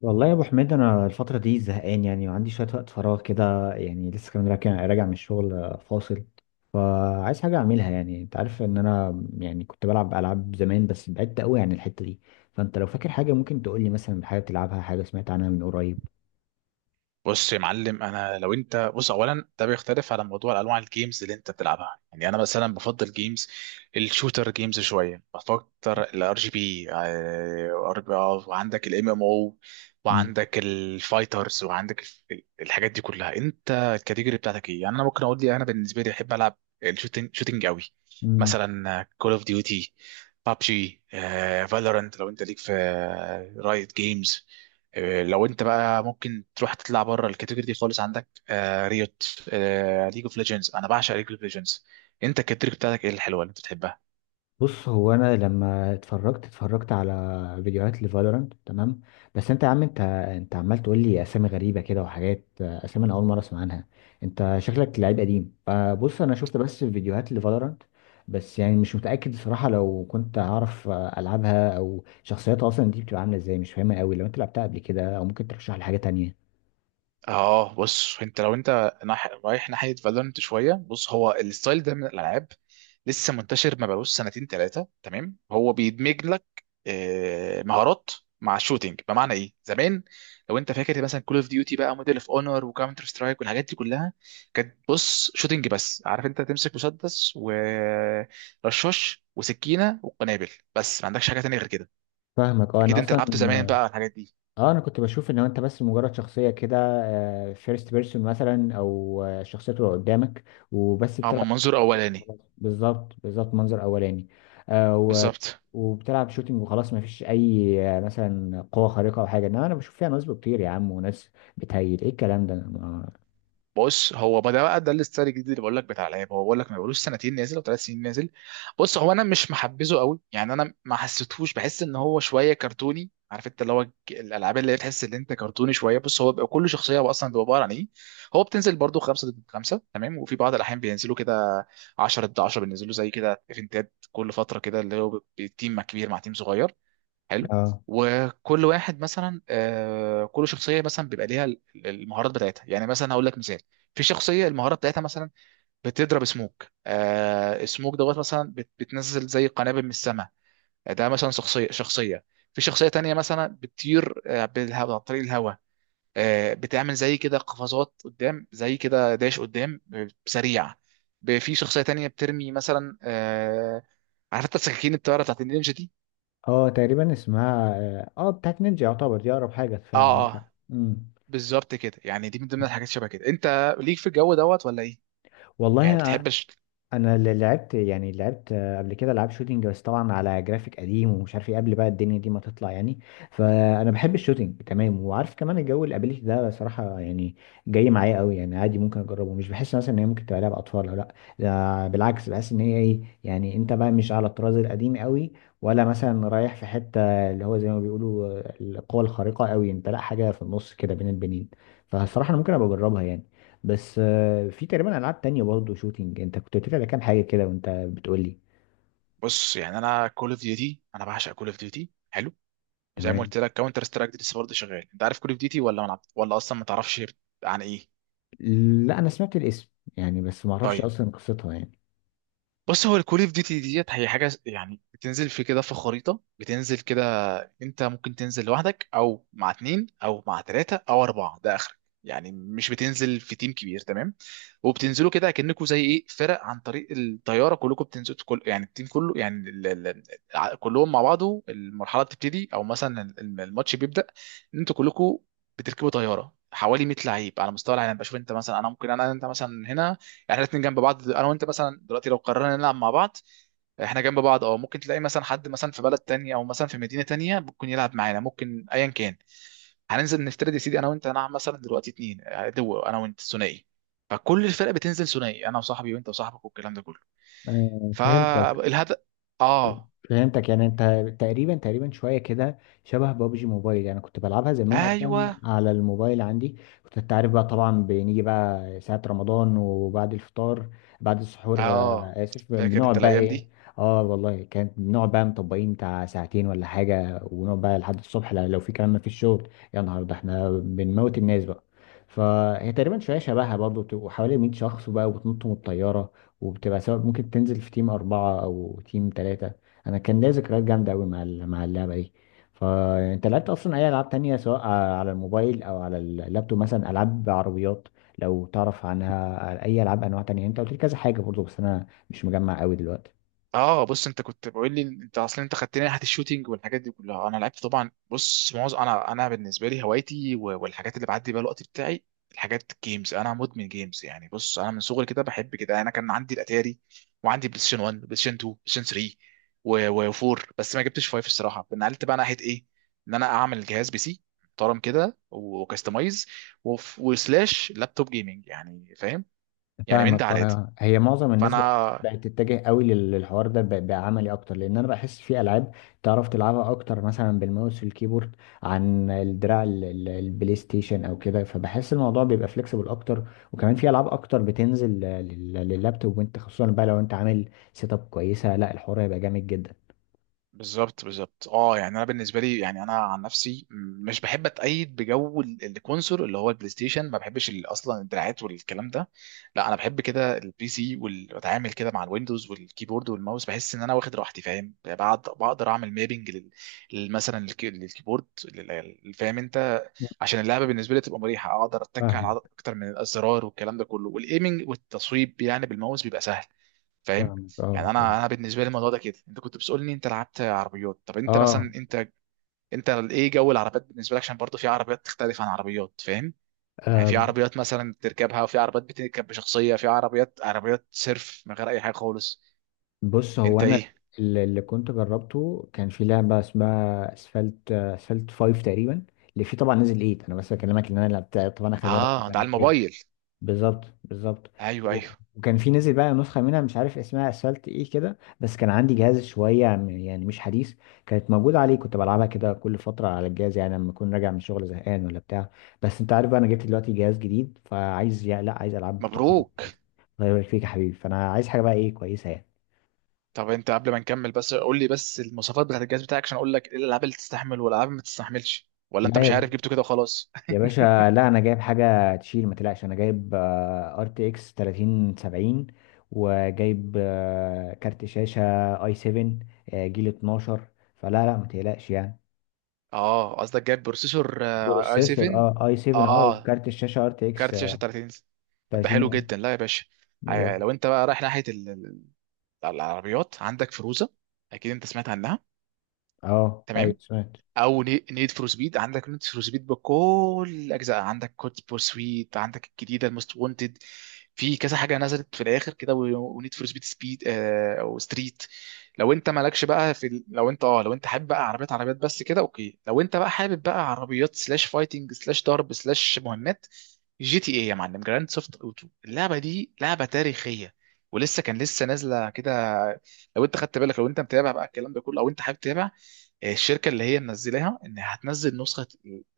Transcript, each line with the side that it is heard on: left: والله يا ابو حميد، انا الفتره دي زهقان يعني، وعندي شويه وقت فراغ كده يعني لسه كمان راجع من الشغل، فاصل. فعايز حاجه اعملها. يعني انت عارف ان انا يعني كنت بلعب العاب زمان، بس بعدت قوي عن الحته دي. فانت لو فاكر حاجه ممكن تقول لي، مثلا حاجه بتلعبها، حاجه سمعت عنها من قريب.
right: بص يا معلم، انا لو انت بص اولا ده بيختلف على موضوع انواع الجيمز اللي انت بتلعبها. يعني انا مثلا بفضل جيمز الشوتر، جيمز شويه بفكر الار جي بي، وعندك الام ام او، وعندك الفايترز، وعندك الحاجات دي كلها. انت الكاتيجوري بتاعتك ايه؟ يعني انا ممكن اقول لي انا بالنسبه لي بحب العب الشوتينج، شوتينج قوي،
left: امم.
right: مثلا كول اوف ديوتي، بابجي، فالورانت. لو انت ليك في رايت جيمز، لو انت بقى ممكن تروح تطلع بره الكاتيجوري دي خالص، عندك آه ريوت، آه ليج اوف ليجندز. انا بعشق ليج اوف ليجندز. انت الكاتيجوري بتاعتك ايه الحلوه اللي انت بتحبها؟
left: بص، هو انا لما اتفرجت على فيديوهات لفالورانت، تمام، بس انت يا عم، انت عمال تقول لي اسامي غريبه كده وحاجات، اسامي انا اول مره اسمع عنها. انت شكلك لعيب قديم. فبص انا شفت بس فيديوهات لفالورانت، بس يعني مش متاكد الصراحه لو كنت هعرف العبها، او شخصيتها اصلا دي بتبقى عامله ازاي، مش فاهمها قوي. لو انت لعبتها قبل كده او ممكن ترشح لي حاجه تانية.
right: اه بص، انت لو انت رايح ناحيه فالورنت شويه، بص هو الستايل ده من الالعاب لسه منتشر، ما بقالوش سنتين ثلاثه، تمام؟ هو بيدمج لك مهارات مع الشوتينج. بمعنى ايه؟ زمان لو انت فاكر، مثلا كول اوف ديوتي بقى، موديل اوف اونر، وكاونتر سترايك، والحاجات دي كلها كانت بص شوتينج بس. عارف، انت تمسك مسدس ورشاش وسكينه وقنابل، بس ما عندكش حاجه تانية غير كده.
left: فاهمك، اه انا
right: اكيد انت
left: اصلا،
right: لعبت زمان بقى الحاجات دي.
left: اه انا كنت بشوف ان انت بس مجرد شخصيه كده، فيرست بيرسون مثلا، او الشخصيه تبقى قدامك وبس
right: اه، من
left: بتلعب.
right: منظور اولاني.
left: بالظبط بالظبط، منظر اولاني. آه و...
right: بالظبط.
left: وبتلعب شوتينج وخلاص، ما فيش اي مثلا قوه خارقه او حاجه، انما انا بشوف فيها نصب كتير يا عم، وناس بتهيل ايه الكلام ده
right: بص هو ما ده بقى ده الاستايل الجديد اللي بقول لك، بتاع العيب، هو بقول لك ما بقولوش سنتين نازل او ثلاث سنين نازل. بص هو انا مش محبذه قوي، يعني انا ما حسيتهوش، بحس ان هو شويه كرتوني. عارف انت اللي هو الالعاب اللي هي تحس ان انت كرتوني شويه. بص هو بيبقى كل شخصيه، هو اصلا بيبقى عباره عن ايه، هو بتنزل برضو خمسه ضد خمسه، تمام؟ وفي بعض الاحيان بينزلوا كده 10 ضد 10، بينزلوا زي كده ايفنتات كل فتره كده، اللي هو تيم مع كبير مع تيم صغير. حلو.
left: اه
right: وكل واحد مثلا، كل شخصيه مثلا بيبقى ليها المهارات بتاعتها. يعني مثلا هقول لك مثال، في شخصيه المهارات بتاعتها مثلا بتضرب سموك، سموك دوت مثلا، بتنزل زي قنابل من السماء. ده مثلا شخصيه، شخصيه. في شخصيه تانية مثلا بتطير، بالهواء، عن طريق الهواء، بتعمل زي كده قفزات قدام، زي كده داش قدام، سريع. في شخصيه تانية بترمي مثلا، عارف انت السكاكين الطياره بتاعت النينجا دي.
left: اه، تقريبا اسمها بتاعت نينجا يعتبر، دي اقرب حاجه فعلا،
right: اه
left: عندك حق.
right: اه.
left: امم.
right: بالظبط كده. يعني دي من ضمن الحاجات شبه كده. انت ليك في الجو دوت ولا ايه؟ يعني
left: والله،
right: بتحبش؟
left: انا اللي لعبت قبل كده العاب شوتينج، بس طبعا على جرافيك قديم ومش عارف ايه قبل بقى الدنيا دي ما تطلع يعني. فانا بحب الشوتينج، تمام، وعارف كمان الجو الابيليتي ده صراحه يعني جاي معايا قوي. يعني عادي ممكن اجربه، مش بحس مثلا ان هي ممكن تبقى لعبه اطفال ولا لا. ده بالعكس، بحس ان هي ايه يعني، انت بقى مش على الطراز القديم قوي، ولا مثلا رايح في حته اللي هو زي ما بيقولوا القوى الخارقه قوي، انت لا، حاجه في النص كده بين البنين. فالصراحه انا ممكن ابقى اجربها يعني. بس في تقريبا العاب تانية برضه شوتينج انت كنت قلت لي على كام حاجه كده وانت بتقول لي.
right: بص يعني انا كول اوف ديوتي، انا بعشق كول اوف ديوتي. حلو. وزي ما
left: تمام.
right: قلت لك كاونتر سترايك دي لسه برضه شغال. انت عارف كول اوف ديوتي، ولا ما لعبت، ولا اصلا ما تعرفش عن ايه؟
left: لا، انا سمعت الاسم يعني، بس ما اعرفش
right: طيب،
left: اصلا قصتها يعني.
right: بص هو الكول اوف ديوتي ديت هي حاجه يعني بتنزل في كده في خريطه، بتنزل كده. انت ممكن تنزل لوحدك، او مع اتنين، او مع تلاته، او اربعه ده اخرك. يعني مش بتنزل في تيم كبير، تمام؟ وبتنزلوا كده كأنكوا زي ايه، فرق، عن طريق الطياره كلكم بتنزلوا. كل يعني التيم كله، يعني كلهم مع بعضه المرحله بتبتدي، او مثلا الماتش بيبدأ ان انتوا كلكم بتركبوا طياره، حوالي 100 لعيب على مستوى العالم. بشوف انت مثلا، انا ممكن انا انت مثلا هنا، يعني احنا الاثنين جنب بعض انا وانت، مثلا دلوقتي لو قررنا نلعب مع بعض احنا جنب بعض، اه ممكن تلاقي مثلا حد مثلا في بلد تانية، او مثلا في مدينة تانية، ممكن يلعب معانا، ممكن ايا كان. هننزل، نفترض يا سيدي انا وانت هنلعب مثلا دلوقتي اتنين، دو، انا وانت ثنائي. فكل الفرق بتنزل ثنائي، انا وصاحبي وانت وصاحبك والكلام ده كله.
left: فهمتك.
right: فالهدف، اه،
left: فهمتك يعني انت تقريبا تقريبا شويه كده شبه بابجي موبايل يعني، كنت بلعبها زمان اصلا
right: ايوه.
left: على الموبايل عندي. كنت انت عارف بقى طبعا، بنيجي بقى ساعه رمضان وبعد الفطار، بعد السحور،
right: اه،
left: اسف،
right: فاكر انت
left: بنقعد بقى
right: الايام
left: ايه.
right: دي.
left: اه والله، كانت بنقعد بقى مطبقين بتاع 2 ساعتين ولا حاجه، ونقعد بقى لحد الصبح لو في كلام ما فيش شغل. يا نهار ده احنا بنموت الناس بقى. فهي تقريبا شويه شبهها برضه، بتبقوا حوالي 100 شخص بقى وبتنطوا من الطياره. وبتبقى سواء ممكن تنزل في تيم 4 أو تيم 3. انا كان ليا ذكريات جامده قوي مع مع اللعبه دي. فانت لعبت اصلا اي العاب تانية، سواء على الموبايل او على اللابتوب، مثلا العاب عربيات؟ لو تعرف عنها اي العاب انواع تانية. انت قلت لي كذا حاجه برضو بس انا مش مجمع قوي دلوقتي.
right: اه بص، انت كنت بقول لي، انت اصلا انت خدتني ناحيه الشوتينج والحاجات دي كلها. انا لعبت طبعا، بص معظم انا بالنسبه لي هوايتي والحاجات اللي بعدي بيها الوقت بتاعي، الحاجات، جيمز. انا مدمن جيمز يعني. بص انا من صغري كده بحب كده، انا كان عندي الاتاري، وعندي بلاي ستيشن 1، بلاي ستيشن 2، بلاي ستيشن 3، و4، بس ما جبتش 5 الصراحه. نقلت بقى ناحيه ايه، ان انا اعمل جهاز بي سي محترم كده وكستمايز، وسلاش لابتوب جيمنج يعني، فاهم؟ يعني من
left: فاهمك.
right: ده على ده.
left: هي معظم الناس بقت
right: فانا
left: بقت تتجه قوي للحوار ده، بقى بقى عملي اكتر، لان انا بحس في العاب تعرف تلعبها اكتر مثلا بالماوس والكيبورد، عن الدراع البلاي ستيشن او كده. فبحس الموضوع بيبقى فليكسيبل اكتر، وكمان في العاب اكتر بتنزل لللابتوب. وانت خصوصا بقى لو انت عامل سيت اب كويسه، لا الحوار هيبقى جامد جدا.
right: بالظبط بالظبط. اه يعني انا بالنسبه لي، يعني انا عن نفسي مش بحب اتأيد بجو الكونسول اللي هو البلاي ستيشن. ما بحبش اصلا الدراعات والكلام ده. لا، انا بحب كده البي سي، واتعامل كده مع الويندوز والكيبورد والماوس. بحس ان انا واخد راحتي، فاهم؟ بعد بقدر اعمل مابنج مثلا للكيبورد فاهم انت، عشان اللعبه بالنسبه لي تبقى مريحه، اقدر اتك على عدد
left: فاهمك
right: اكتر من الازرار والكلام ده كله. والايمنج والتصويب يعني بالماوس بيبقى سهل. فاهم؟
left: فاهمك، اه،
right: يعني
left: فاهم.
right: انا، انا بالنسبه لي الموضوع ده كده. انت كنت بتسالني انت لعبت عربيات؟ طب انت مثلا، انت انت ايه جو العربيات بالنسبه لك؟ عشان برضه في عربيات تختلف عن عربيات، فاهم؟ يعني في
left: اه،
right: عربيات مثلا بتركبها، وفي عربيات بتركب بشخصيه، في عربيات، عربيات سيرف من غير اي حاجه خالص.
left: بص هو
right: انت
left: انا،
right: ايه؟
left: اللي كنت جربته كان في لعبه اسمها اسفلت 5 تقريبا، اللي فيه طبعا نزل 8. انا بس بكلمك ان انا لعبتها طبعا اخر مره من
right: اه، ده على
left: زمان جدا.
right: الموبايل.
left: بالظبط بالظبط.
right: ايوه ايوه.
left: وكان في، نزل بقى نسخه منها مش عارف اسمها اسفلت ايه كده، بس كان عندي جهاز شويه يعني مش حديث، كانت موجوده عليه، كنت بلعبها كده كل فتره على الجهاز يعني لما اكون راجع من شغل زهقان ولا بتاع. بس انت عارف بقى انا جبت دلوقتي جهاز جديد، فعايز لا عايز العاب تكون.
right: مبروك.
left: الله يبارك فيك يا حبيبي. فانا عايز حاجه بقى ايه كويسه يعني.
right: طب انت قبل ما نكمل بس قول لي، بس المواصفات بتاعت الجهاز بتاعك، عشان اقول لك ايه الالعاب اللي تستحمل والالعاب ما تستحملش، ولا انت مش عارف
left: لا
right: جبته كده وخلاص؟
left: يا باشا، لا انا جايب حاجه تشيل، ما تقلقش، انا جايب ار تي اكس 3070، وجايب كارت شاشه اي 7 جيل 12، فلا لا ما تقلقش يعني.
right: اه قصدك جايب بروسيسور اي
left: بروسيسور،
right: 7.
left: اي 7،
right: اه. آه.
left: وكارت الشاشه ار تي اكس
right: وكارت شاشه 30 انش. طب ده حلو
left: 30.
right: جدا. لا يا باشا،
left: بالظبط.
right: لو انت بقى رايح ناحيه العربيات، عندك فيروزه، اكيد انت سمعت عنها،
left: اه، ايوه
right: تمام.
left: سمعت.
right: او نيد فور سبيد، عندك نيد فور سبيد بكل اجزاء، عندك كود بورسويت، عندك الجديده الموست وونتد، في كذا حاجه نزلت في الاخر كده، ونيد فور سبيد، سبيد او ستريت. لو انت مالكش بقى في لو انت اه لو انت حابب بقى عربيات، عربيات بس كده، اوكي. لو انت بقى حابب بقى عربيات سلاش فايتنج سلاش ضرب سلاش مهمات، جي تي ايه يا معلم، جراند سوفت اوتو، اللعبه دي لعبه تاريخيه، ولسه كان لسه نازله كده. لو انت خدت بالك، لو انت متابع بقى الكلام ده كله، او انت حابب تتابع، الشركه اللي هي منزلاها ان هتنزل نسخه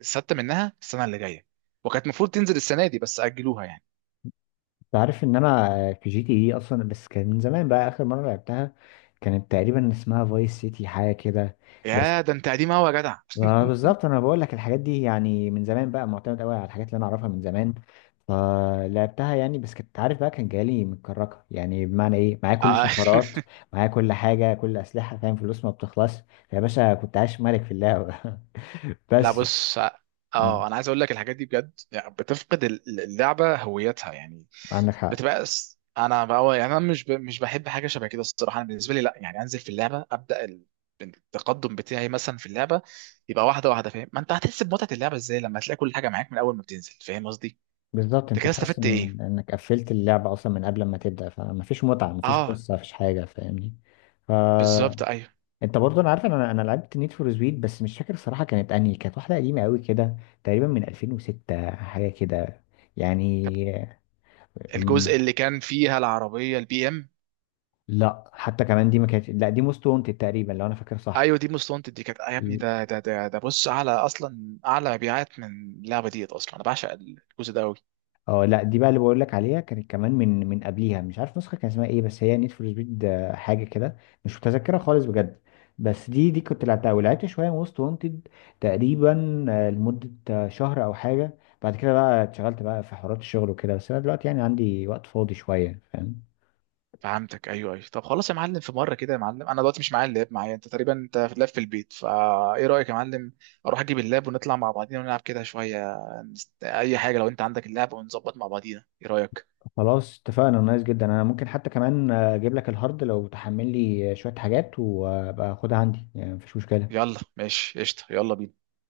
right: السادسه منها السنه اللي جايه، وكانت المفروض تنزل السنه دي بس اجلوها يعني.
left: انت عارف ان انا في جي تي اي اصلا بس كان من زمان بقى، اخر مره لعبتها كانت تقريبا اسمها فايس سيتي حاجه كده. بس،
right: يا ده انت قديم قوي يا جدع.
left: ما بالظبط انا بقول لك الحاجات دي يعني من زمان، بقى معتمد قوي على الحاجات اللي انا اعرفها من زمان. فلعبتها يعني، بس كنت عارف بقى كان جالي متكركه، يعني بمعنى ايه، معايا كل
right: آه.
left: الشفرات، معايا كل حاجه، كل اسلحه، فاهم، فلوس ما بتخلص، فيا باشا كنت عايش ملك في اللعبه
right: لا
left: بس
right: بص،
left: مم،
right: اه انا عايز اقول لك الحاجات دي بجد، يعني بتفقد اللعبه هويتها يعني،
left: عندك حق.
right: بتبقى انا بقى يعني انا مش بحب حاجه شبه كده الصراحه. انا بالنسبه لي لا، يعني انزل في اللعبه ابدا، التقدم بتاعي مثلا في اللعبه يبقى واحده واحده، فاهم؟ ما انت هتحس بمتعه اللعبه ازاي لما تلاقي كل حاجه معاك من اول ما بتنزل؟ فاهم قصدي؟
left: بالظبط،
right: انت
left: انت
right: كده
left: تحس
right: استفدت ايه؟
left: ان انك قفلت اللعبه اصلا من قبل ما تبدا، فمفيش متعه، مفيش
right: اه،
left: قصه، مفيش حاجه، فاهمني. ف
right: بالظبط، ايوه.
left: انت برضه، انا عارف ان انا لعبت نيد فور سبيد، بس مش فاكر الصراحه كانت انهي، كانت واحده قديمه قوي كده، تقريبا من 2006 حاجه كده
right: طب
left: يعني. من-
right: الجزء اللي كان فيها العربيه البي ام؟
left: لا حتى كمان دي ما كانت، لا دي موست وانتد تقريبا لو انا فاكر صح.
right: ايوه، دي موست وانتد. دي كانت آه، يا ابني، ده ده ده ده، بص اعلى اصلا، اعلى مبيعات من اللعبه ديت اصلا. انا بعشق الجزء ده قوي.
left: اه، لا دي بقى اللي بقول لك عليها كانت كمان، من قبليها، مش عارف نسخه كان اسمها ايه، بس هي نيد فور سبيد حاجه كده، مش متذكره خالص بجد. بس دي كنت لعبتها، ولعبت شويه وست وانتد تقريبا لمده شهر او حاجه، بعد كده بقى اتشغلت بقى في حوارات الشغل وكده. بس انا دلوقتي يعني عندي وقت فاضي شويه، فاهم.
right: فهمتك، ايوه ايوه. طب خلاص يا معلم، في مره كده يا معلم، انا دلوقتي مش معايا اللاب، معايا انت تقريبا، انت في اللاب في البيت فا، ايه رايك يا معلم اروح اجيب اللاب ونطلع مع بعضينا ونلعب كده شويه؟ اي حاجه، لو انت عندك اللاب ونظبط مع بعضينا، ايه رايك؟
left: خلاص اتفقنا، نايس جدا. انا ممكن حتى كمان اجيب لك الهارد، لو تحمل لي شويه حاجات وابقى اخدها عندي، يعني مفيش مشكله.
right: يلا، ماشي، قشطه، يلا بينا.